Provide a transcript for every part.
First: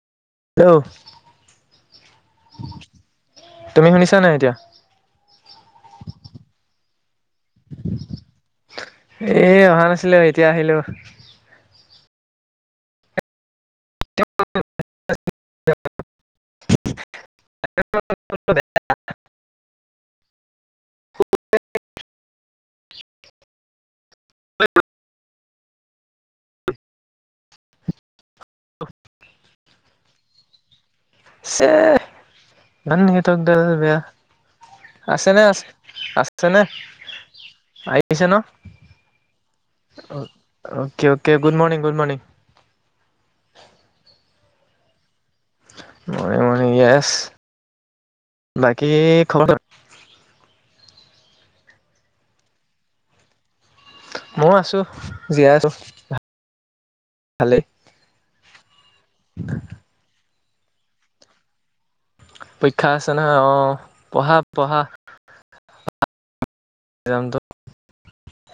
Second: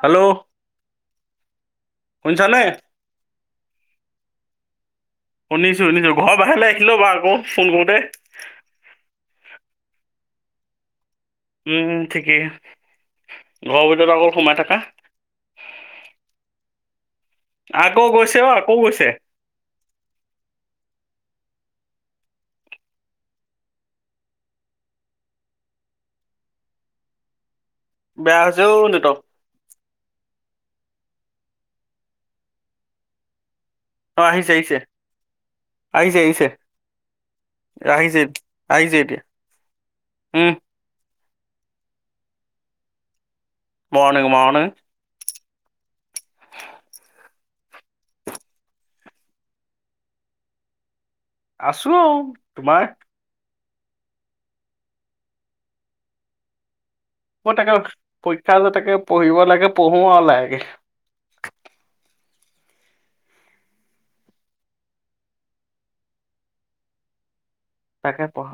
Hello hello শুনিছানে? তুমি শুনিছা নাই এতিয়া? শুনিছো শুনিছো ঘৰ বাহিৰলৈ আহিলো বাৰু আকৌ ফোন কৰোতে এ অহা নাছিলো এতিয়া আহিলো উম ঠিকেই ঘৰৰ ভিতৰত আকৌ সোমাই থাকা। [unintelligible] আ কৌও গৈছে আকৌ গৈছে। বেয়া হৈছেও নেটৱৰ্ক। সে [unintelligible] বেয়া অ আহিছে আহিছে আছে ন আছে আহিছে আহিছে -আছে ন? আহ, আহিছে ন আহিছে এতিয়া উম okay- okay good morning -good morning morning - morning মনে মনে [unintelligible] বাকী খবৰ খা। [inaudible] আছো, তোমাৰ? মইও আছো, জীয়াই আছো। মই ভালেই তাকে পৰীক্ষা যে তাকে পঢ়িব লাগে পঢ়োও লাহেকে। পৰীক্ষা আছে নহয় অ পঢ়া - পঢ়া। এমটো? তাকে পঢ়া।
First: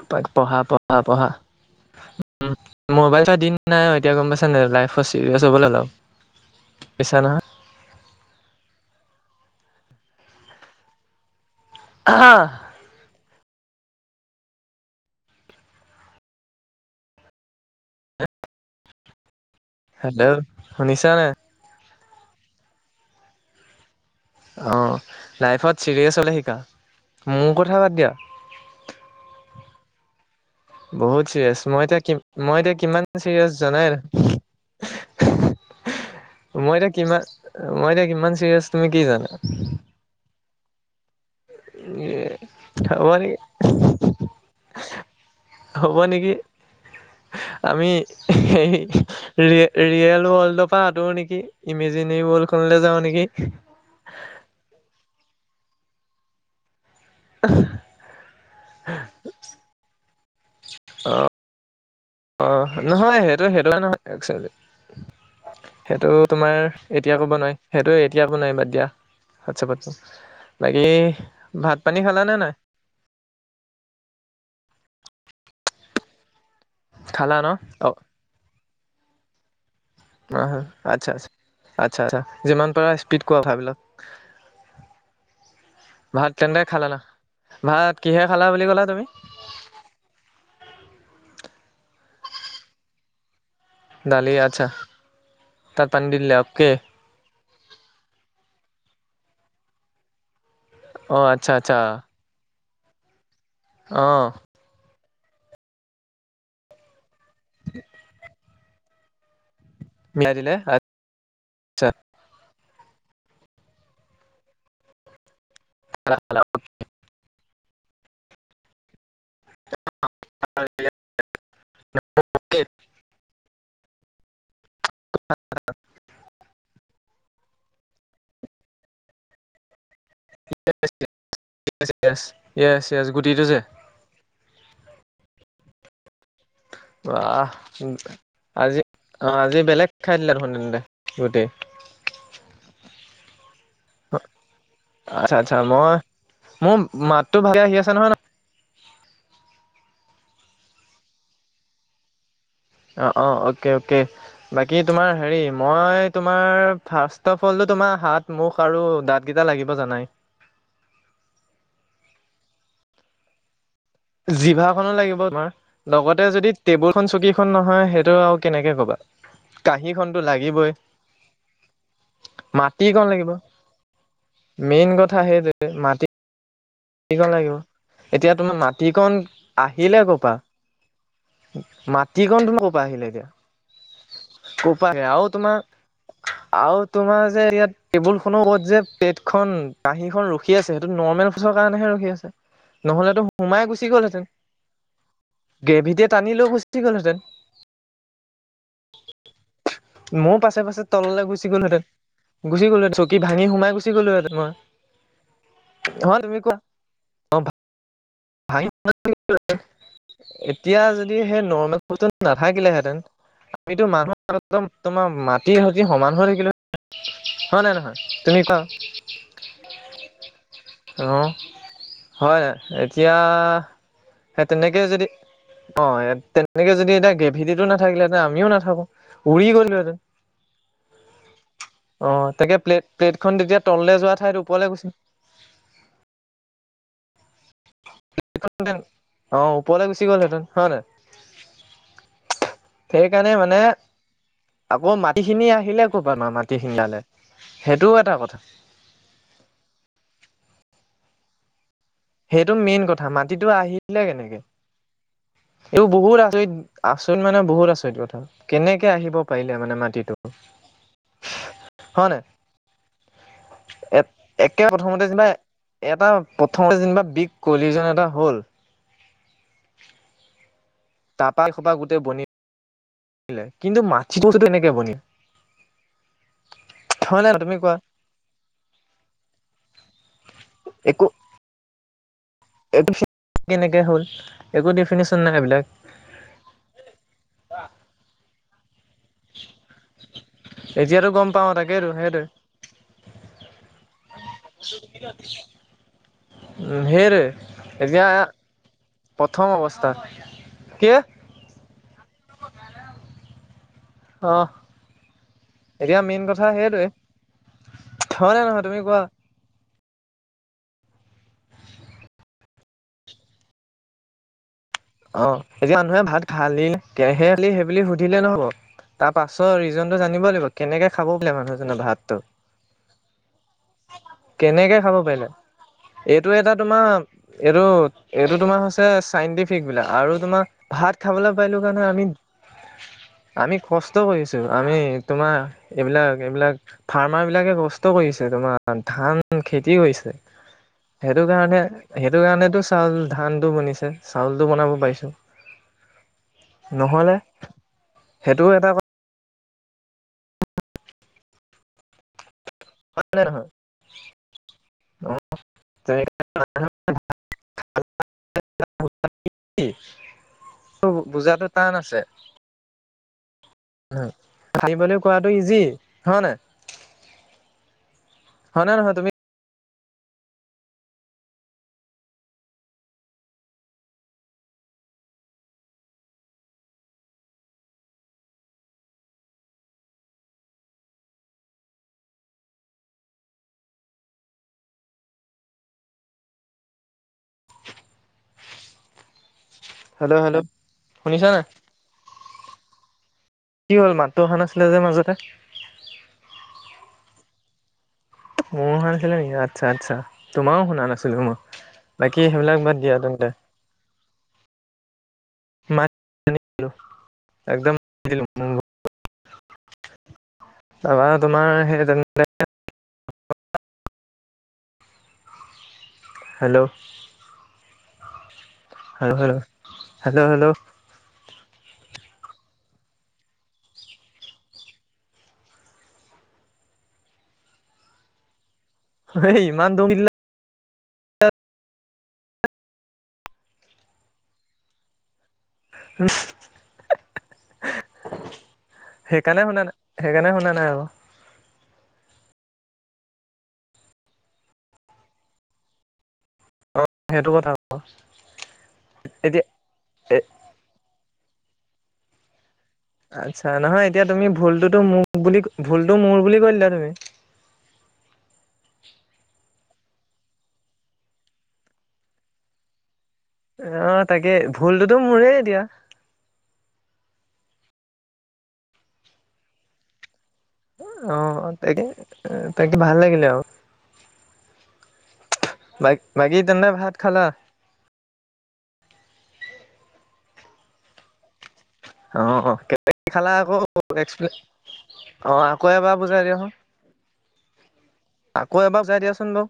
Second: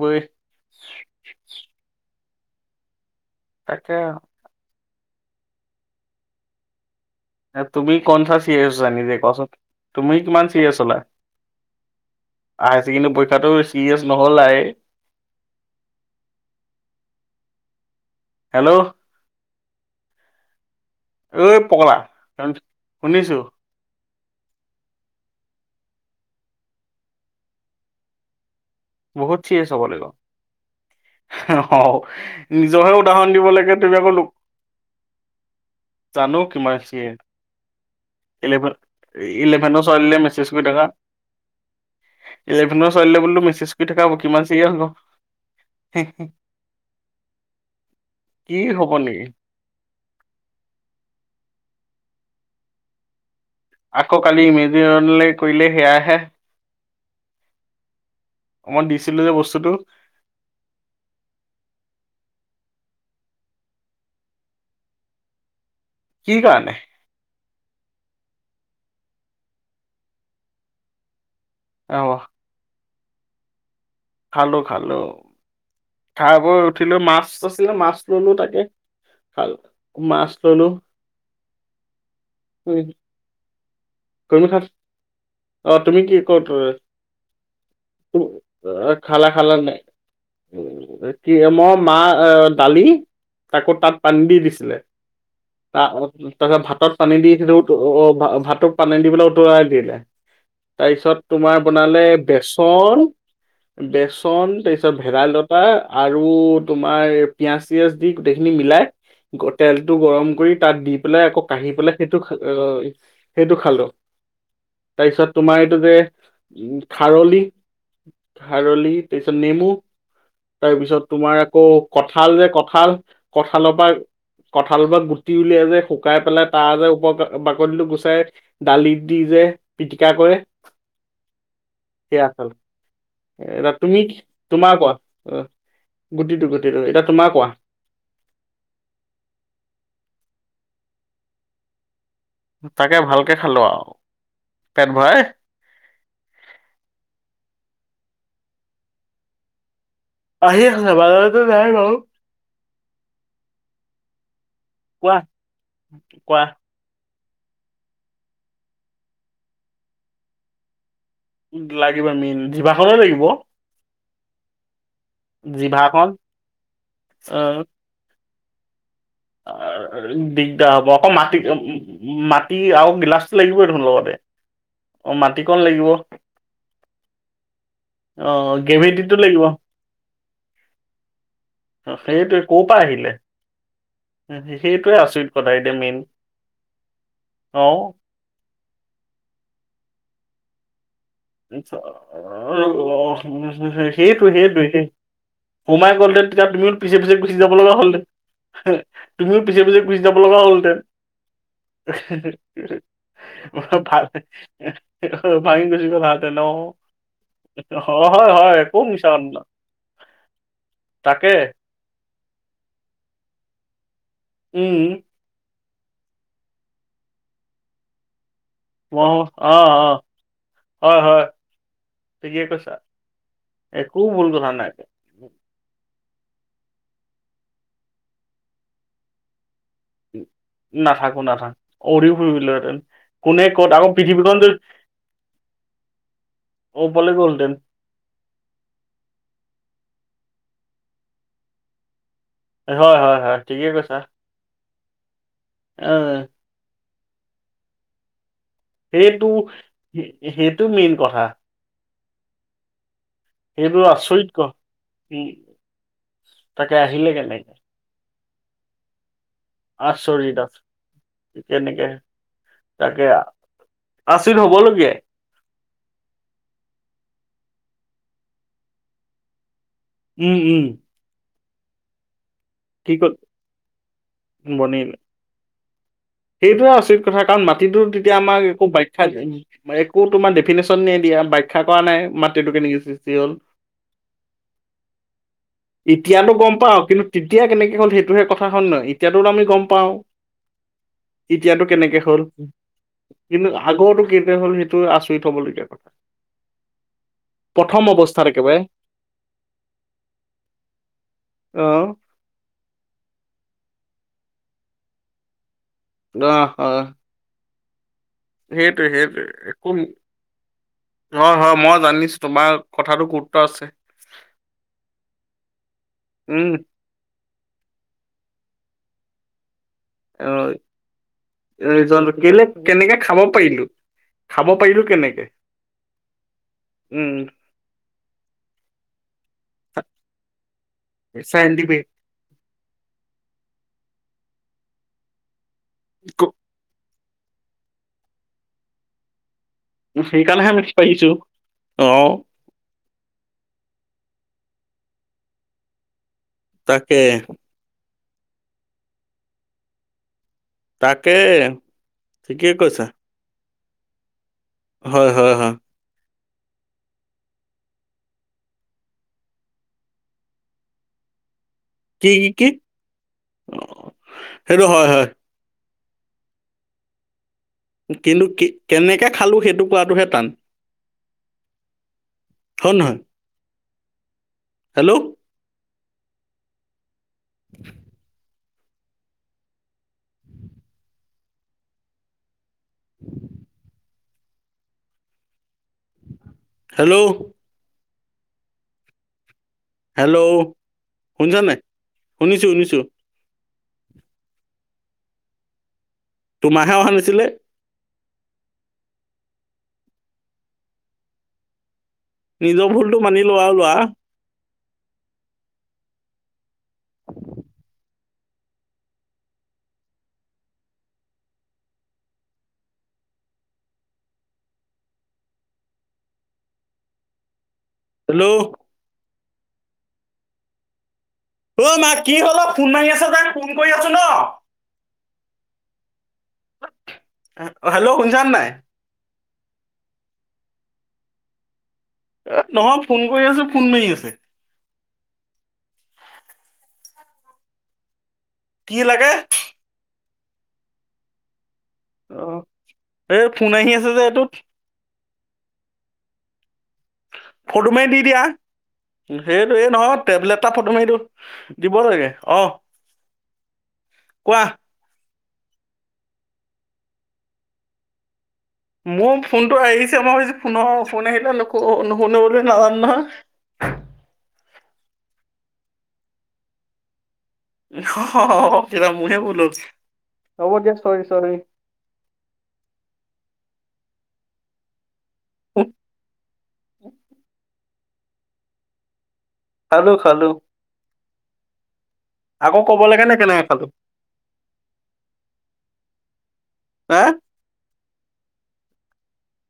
এপাক পঢ়া -পঢ়া -পঢ়া মোবাইল এটা দিন নাই তাকে এতিয়া গম পাইছ ন, লাইফত চিৰিয়াছ হ'বলৈ হল আৰু। বুজিছা নহয় এ তুমি কন চা চিৰিয়াচ হৈছা নিজে কোৱাচোন, তুমি কিমান চিৰিয়াছ হ'লা? হাইছেকেণ্ডাৰী পৰীক্ষা শিক্ষাটো চেৰিয়াছ নহ'লাই? হেল্ল' হেল্ল' শুনিছা নাই অই পগলা, শুনিছো। অ লাইফত চিৰিয়াছ হলে শিকা, মোৰ কথা বাদ দিয়া বহুত চিৰিয়াচ হব লাগিব? বহুত চিৰিয়াছ অ মই এতিয়া কি মই এতিয়া নিজৰহে কিমান উদাহৰণ দিব চিৰিয়াছ লাগে, জানাই তুমি দেখোন। আকৌ লোক [unintelligible] জানো কিমান মই এতিয়া চিৰিয়াছ, মই এতিয়া কিমান চিৰিয়াছ ইলেভেন- তুমি কি জানা? ইলেভেনৰ ছোৱালীলৈ মেছেজ মেজ কৰি থাকা, ইলেভেনৰ হ'ব ছোৱালীলে নেকি বোলো মেছেজ কৰি থাকা, কিমান চিৰিয়াছ গম হ'ব নেকি? আমি এই কি হ'ব নেকি ৰিয়েল-ৰিয়েল ৱৰ্ল্ডৰ পৰা আতৰো নেকি? ইমেজিনেৰি ৱৰ্ল্ডখনলে যাওঁ নেকি? আকৌ কালি ইমেজনেৰি ৱৰ্ল্ডলে কৰিলে সেয়াহে। [unintelligible] অকমান দিছিলোঁ যে বস্তুটো। অ'। অ', নহয় সেইটো-সেইটো লাইনৰ নহয়। একচেল সেইটো কি তোমাৰ কাৰণে এতিয়া ক'ব নোৱাৰি। সেইটো এতিয়া একো নাই বাদ দিয়া, হোৱাটছএপতো ক'ম। বাকী ভাত পানী অহ খালানে, নাই? খালো খালো, খাই বৈ উঠিলো। মাছ খালা ন আছিলে অ মাছ ললো তাকে খাল হয় হয়। আচ্ছা আচ্ছা। আচ্ছা যিমান পাৰা স্পীড কোৱা কথাবিলাক। তুমি খাত, অ' তুমি কি ভাত ক'ত তেন্তে খালা না? ভাত কিহে খালা বুলি ক'লা তুমি? খালা খালা নে নাই? কি মই মাহ আ, দালি। তাকো তাত পানী দালি দি আচ্ছা দিছিলে, ত তাত পানী দি দিলে -তাৰপিছত অকে ভাতত পানী দিছিলোঁ। ভাতটো পানী দি পেলাই উতাই দিলে, তাৰ পিছত অ' আচ্ছা তোমাৰ আচ্ছা বনালে বেচন চন, অ' বেচন তাৰপিছত ভেদাইলতা আৰু তোমাৰ পিয়াজ চিয়াজ দি গোটেইখিনি মিলাই গ তেলটো গৰম মিলাই দিলে কৰি তাত দি পেলাই আকৌ কাঢ়ি আচ্ছা পেলাই সেইটো খা সেইটো খালোঁ, তাৰপিছত তোমাৰ এইটো যে উ, খাৰলি খাৰলি তাৰপিছত নেমু। তাৰপিছত তোমাৰ আকৌ কঠাল যে য়েছ কঠাল কঠালৰপা কঁঠালপা গুটি উলিয়াই যে শুকাই পেলাই তাৰ যে উপ বাকলিটো গুচাই দালিত দিযে পিটিকা কৰে সেয়া চল য়েছ য়েছ গুটিটো যে এ, তুমি তোমাৰ কোৱা? অ'। গুটিটো গুটিটো এতিয়া বা, তোমাৰ কোৱা আজি অ' আজি বেলেগ খাই দিলা দেখোন তেন্তে। গোটেই তাকে ভালকে খালো আৰু পেট ভৰাই আচ্ছা আচ্ছা, মই মোৰ মাতটো ভালকে আহি আছে নহয় ন'? আহি আছে। বাজাৰতাই যায় লওঁ। অ', অ' অকে অকে, বাকী তোমাৰ কোৱা হেৰি মই কোৱা তোমাৰ ফাৰ্ষ্ট তফলটো তোমাৰ হাত, মুখ আৰু দাঁতকেইটা লাগিব জানাই। লাগিব মেইন, জিভাখনো লাগিব। জিভাখনো লাগিব তোমাৰ, জিভাখন লগতে যদি টেবুলখন চকীখন আহ নহয় সেইটো কেনেকে ক'বা? কাঁহীখনতো দিগদাৰ লাগিবই হ'ব আকৌ। মাটি মাটি আৰু মাটিকণ লাগিব গিলাচটো লাগিবই দেখোন লগতে। মেইন অ কথা সেইটো মাটিকণ লাগিব মাটিত সেইখন লাগিব। অ এতিয়া তোমাৰ মাটিকন গ্ৰেভিটিটো লাগিব আহিলে ক'ৰপা? মাটিকন তোমাৰ ক'ৰপা আহিলে এতিয়া? ক'পা সেইটোয়ে আৰু আচৰিত তোমাৰ কথা এতিয়া মেইন। আৰু তোমাৰ যে অ ইয়াত টেবুলখনৰ ওপৰত যে পেটখন কাঁহীখন ৰখি আছে, সেইটো নৰ্মেল। ফচৰ আ, কাৰণেহে ৰখি আছে। ৰ, নহ'লেতো সোমাই গুচি আৰু গ'লহেঁতেন সেইটো সেইটোৱেই। সোমাই গ্ৰেভিটিয়ে গ'লহেঁতেন টানি লৈ তেতিয়া তুমিও গুচি পিছে পিছে গ'লহেঁতেন গুচি যাব লগাহ'লহেঁতেন। তুমিও পিছে পিছে গুচি যাব ময়ো পাছে লগাহ'লহেতেন। পাছে তললৈ গুচি গ'লোহেঁতেন গুচি গ'লো চকী ভাঙি সোমাই গুচি ভাল, গ'লোহেঁতেন মই ভাঙি গুচি হয় গলহেঁতেন তুমি ন' কোৱা অ'। অ হয় হয়। ভাঙি ক'ত মিছা কথানো। এতিয়া যদি সেই নৰ্মেল ফটো নাথাকিলেহেঁতেন আমিতো মানুহৰ আগত একদম উম তোমাৰ মাটি খাতি সমান হৈ থাকিলো হয় নাই নহয়? তুমি কোৱা মই অ হয় হয় অ', ঠিকে হয় কৈছা এতিয়া একো ভুল সেই কথা নাই তেনেকৈ যদি অ', তেনেকে যদি এতিয়া গ্ৰেভিটিটো নাথাকিলেহেঁতেন আমিও নাথাকো উৰি গলোহেঁতেন। নাথাকো নাথাকো অ অৰি তাকে ফুৰিবলোহেঁতেন, প্লেট প্লেটখন কোনে তেতিয়া ক'ত আকৌ তললে যোৱা ঠাইত পৃথিৱীখন যে ওপৰলে গুচি অ', বলে গলদেন। তেন অ, ওপৰলৈ গুচি গ'ল হেঁতেন হয় নাই? হয় হয় সেইকাৰণে হয় মানে ঠিকে কৈছা আকৌ মাটিখিনি আহিলে অ কৰ'ব মাটিখিডালে সেইটো এটা কথা। সেইটো সেইটো মেইন কথা। সেইটো মেইন কথা মাটিতো সেইটো আহিলে আচৰিত ক কেনেকে? উম এই বোৰ বহুত আচৰিত তাকে আহিলে আচৰিত মানে কেনেকে বহুত আচৰিত কথা, কেনেকে আহিব পাৰিলে মানে মাটিটো। আচৰিত আচ কেনেকে হয় নাই তাকে এ আচৰিত একে হবলগীয়াই প্ৰথমতে যেনিবা এটা প্ৰথম যেনিবা বিগ কহলিজন এটা হ'ল। উম, উম, তাপা সোপা গোটেই বনি কি ক কিন্তু মাটিতো বস্তুটো কেনেকে বনিল? সেইটোৱে উচিত কথা হয় নে নহয় কাৰণ তুমি কোৱা মাটিটো তেতিয়া আমাৰ একো ব্যাখ্যা, একো তোমাৰ ডেফিনিছন নি দিয়ে ব্যাখ্যা কৰা নাই মাটিটো কেনেকে এইটো সৃষ্টি হ'ল কেনেকে হল একো ডেফিনিছন নাই সেইইবিলাক। এতিয়াটো গম পাওঁ, কিন্তু তেতিয়া কেনেকে হ'ল সেইটোহে কথা হয় নহয়, এতিয়াটো আমি গম পাওঁ। এতিয়াতো গম পাওঁ এতিয়াটো তাকেইতো কেনেকে হ'ল? সেইটোৱে কিন্তু আগৰতো কেতিয়া হ'ল সেইটো আচৰিত হব লগীয়া কথা। সেইটোৱে প্ৰথম এতিয়া অৱস্থাত একেবাৰে প্ৰথম অৱস্থা কি অ', অ', এতিয়া মেইন অ কথা হয় সেইটোৱে হয় নে নহয় তুমি সেইটোৱে কোৱা সেইটোৱে একো হয়, হয়, মই জানিছো তোমাৰ কথাটো গুৰুত্ব আছে। অ', এতিয়া মানুহে ভাত উম খালি কেহে খালি সেইবুলি সুধিলে নহব তাৰ পাছত টো জানিব অ লাগিব কেনেকে খাব বোলে মানুহ এজনে ৰিজনটো ভাতটো। কেলে কেনেকে খাব পাৰিলো খাব কেনেকে পাৰিলো খাব পাৰিলে? এইটো এটা তোমাৰ উম এইটো এইটো তোমাৰ হৈছে চাইণ্টিফিক আৰু তোমাৰ ভাত খাবলৈ পাৰিলো কাৰণে চাইণ্টিফিক আমি আমি কষ্ট কৰিছো আমি তোমাৰ এইবিলাক এইবিলাক ফাৰ্মাৰ বিলাকে কষ্ট কৰিছে তোমাৰ ধান উম, খেতি হৈছে, সেইকাৰণেহে আমি পাৰিছো সেইটো কাৰণে অ সেইটো কাৰণেতো চাউল ধানটো বনিছে। চাউলটো বনাব পাৰিছো তাকে নহলে সেইটো এটা কথা। তাকে ঠিকে কৈছা। [inaudible] হয়, হয়, হয়, [inaudible] ত' বুজাটো টান আছে। কি কি কি সেইটো হয় খাইিবলৈ হয় কোৱাটো ইজি হয় নে? কিন্তু হয় নহয় কেনেকে তুমি খালোঁ সেইটো পোৱাটোহে টান হয় নহয় হেল্ল' [inaudible] উম হেল্ল' হেল্ল', শুনিছ নাই, শুনিছো শুনিছো। কি হ'ল, মাতটো অহা নাছিলে যে মাজতে? তোমাৰহে অহা নাছিলে। মোৰো অহা নাছিলে নেকি, আচ্ছা আচ্ছা, তোমাৰো শুনা নাছিলো মই। বাকী সেইবিলাক নিজৰ বাদ দিয়া ভুলটো মানি তেন্তে। লোৱা আৰু লোৱা [unintelligible] একদম [unintelligible] তাৰপৰা তোমাৰ [unintelligible] hello hello hello hello, hello hello অ' মা, কি হ'ল অ', ফোন মাৰি আছে যে, ফোন কৰি আছো ন। হেল্ল', শুনিছানে নাই? হে, ইমান দম দিলা এ নহয়, ফোন কৰি আছোঁ, ফোন মাৰি আছে। কি লাগে সেইকাৰণে শুনা নাই সেইকাৰণে শুনা নাই আকৌ। অ', এই ফোন আহি আছে যে এইটোত। সেইটো কথা ফটো মাৰি দি দিয়া, এতিয়া সেইটোৱে, নহয় এ টেবলেট এটা ফটো মাৰি দি দিব লাগে, অ'। আচ্ছা, নহয় এতিয়া তুমি কোৱা ভুলতোতো মোৰ বুলি, ভুলটো মোৰ বুলি কৈ দিলা তুমি। মোৰ ফোনটো আহিছে, মই ভাৱিছোঁ, ফোন-ফোন আহিলে নুশুনে বুলি নাজানো নহয়। অ' তাকে, ভুলটোতো মোৰে এতিয়া। এতিয়া মোৰহে ভুল হ'ল। হ'ব দিয়া চৰি চৰি অ' তাকে, তাকে ভাল লাগিলে আৰু। বাক-বাকী তেন্তে ভাত খালা? খালোঁ খালোঁ। অ' লাগে নে অ' কেনেকে খালো [unintelligible] অ', আকৌ এবাৰ বুজাই হা দিয়াচোন। আকৌ এবাৰ বুজাই দিয়াচোন বাৰু,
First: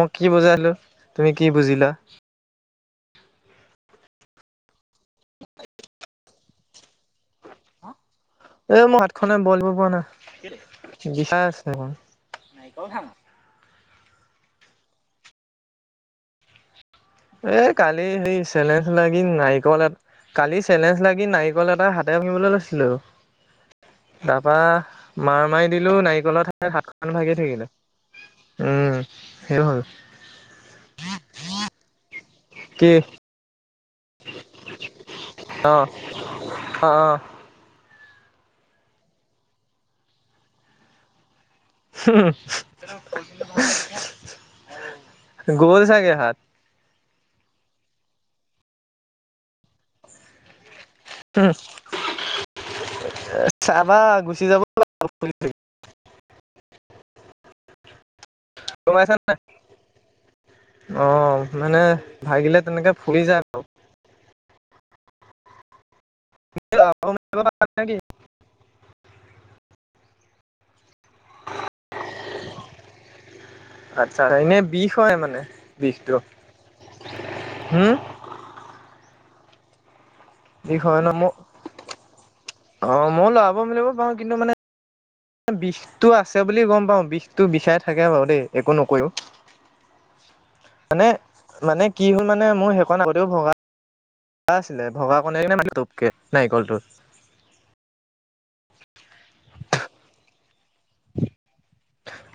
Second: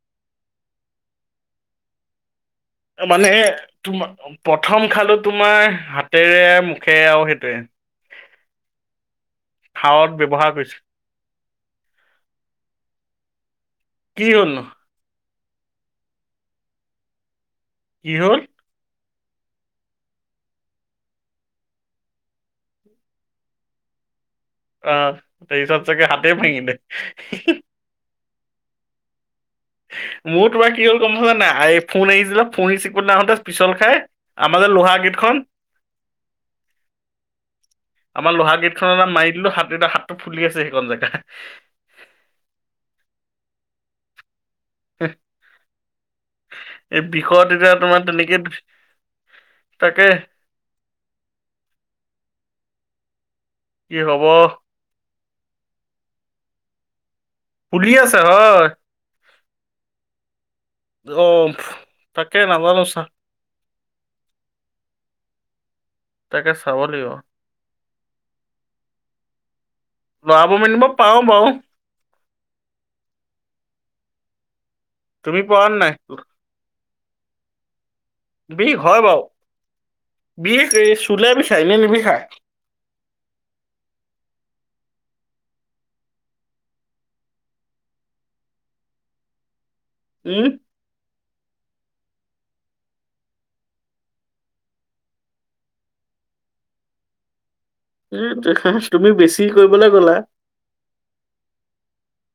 মই কি বুজালো, তুমি কি বুজিলা। মানে তোমাৰ, প্ৰথম খালো তোমাৰ হাতেৰে, মুখে আৰু সেইটোৱে। এ মোৰ হাত খনে বল দিব পৰা খাৱত ব্যৱহাৰ কৰিছো নাই, বিষাই আছে। [inaudible] নাৰিকল ভাঙ? কি হ'লনো? এ কালি কি হেৰি, হ'ল চেলেঞ্জ লাগ নাৰিকল এট, কালি চেলেঞ্জ লাগি নাৰিকল এটা হাতে ভঙিবলৈ লৈছিলো। তাৰাপৰা, আহ মাৰ মাৰি তাৰপিছত দিলোঁ, চাগে হাতে নাৰিকলৰ ঠাইত ভাঙিলে হাতখন ভাগি থাকিলে। উম। সেইটো হ'ল মোৰ তোমাৰ কি হ'ল গম পাইছা নাই, ফোন আহিছিল যে ফোন কি ৰিচিভ কৰিবলৈ আহোঁতে পিছল খাই, আমাৰ যে লোহাৰ গে'টখন অ অ অ আমাৰ লোহাৰ গে'টখনৰ তাত মাৰি দিলোঁ, হাত এটা, এতিয়া হাতটো ফুলি আছে সেইকন জেগা। [inaudible] গ'ল চাগে হাত। এই বিষত এতিয়া তোমাৰ তেনেকে, তাকে। উম কি চাবা হব গুচি যাব [unintelligible] ফুলি আছে হয়। গম পাইছা নাই? অ', মানে তাকে ভাগিলে নাজানো তেনেকে চা ফুলি যায় বাৰু। তাকে চাব লাগিব [unintelligible] নেকি? লৰাব মেলিব পাৰোঁ বাৰু। আচ্ছা এনে বিষ হয় মানে, তুমি পৰা নাই বিষটো হম। বিষ হয় বাওঁ। বিষ হয় ন চুলে মোৰ বিষাই এনে নিবিষায়। অ' ময়ো লৰাব মেলিব পাৰো কিন্তু মানে বিষটো আছে বুলি গম পাওঁ, বিষটো বিশাই থাকে বাৰু দেই, একো নকৰিও। উম মানে, মানে কি হ'ল মানে, মোৰ সেইকন আগতেও ভগা। ভগা আছিলে, ভগা কণ [unintelligible] নাৰিকলটোত। [unintelligible] তুমি বেছি কৰিবলৈ গ'লা।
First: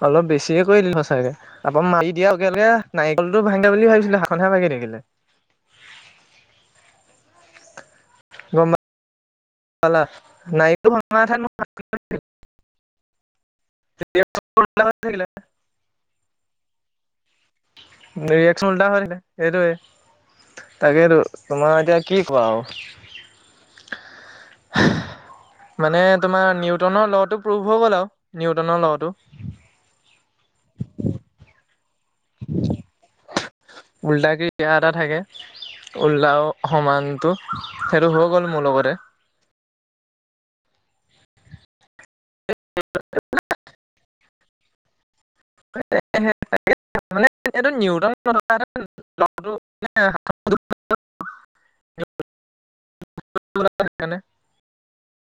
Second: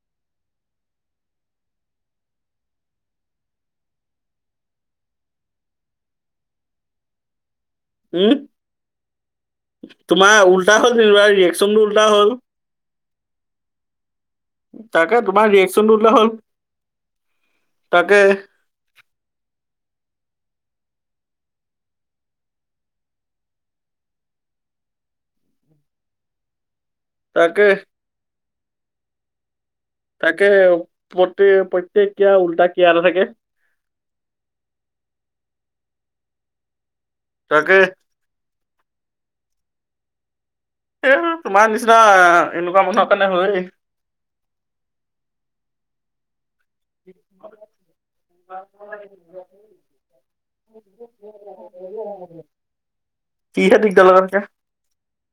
অলপ বেছিয়ে কৰি দিলো সঁচাকে, আকৌ মাৰি দিয়া লগে, লগে নাৰিকলটো ভাঙে বুলি ভাবিছিলো, হাতখনহে ভাাগি থাকিলে। উম, গম পালা তোমাৰ উল্টা নাৰিকল হ'ল, ভঙা যেনিবা ঠাইত ৰিয়েকচনটো উল্টা হ'ল। উল্টা হৈ তাকেই থাকিলে তোমাৰ ৰিয়েকচনটো উল্টা হ'ল। তাকে ৰিয়েক্টচনটো উল্টা হৈ থাকিলে সেইটোয়ে। তাকেটো তোমাৰ এতিয়া কি কোৱা আৰু। মানে তোমাৰ নিউ ল'টো তাকে প্ৰুভ হৈ গ'ল আৰু নিউটনৰ ল'টো। তাকে প্ৰ-প্ৰতেইক কিয়া উল্টা কিয়া এটা থাকে। উল্টাকে ক্ৰী এটা থাকে উল্টাও সমান। টো তাকে সেইটো হৈ গ'ল, মোৰ লগতে। এই তোমাৰ নিচিনা এনেকুৱা মানুহৰ কাৰণে হয়েই। তাকেইহে। [unintelligible] হেতেন [unintelligible]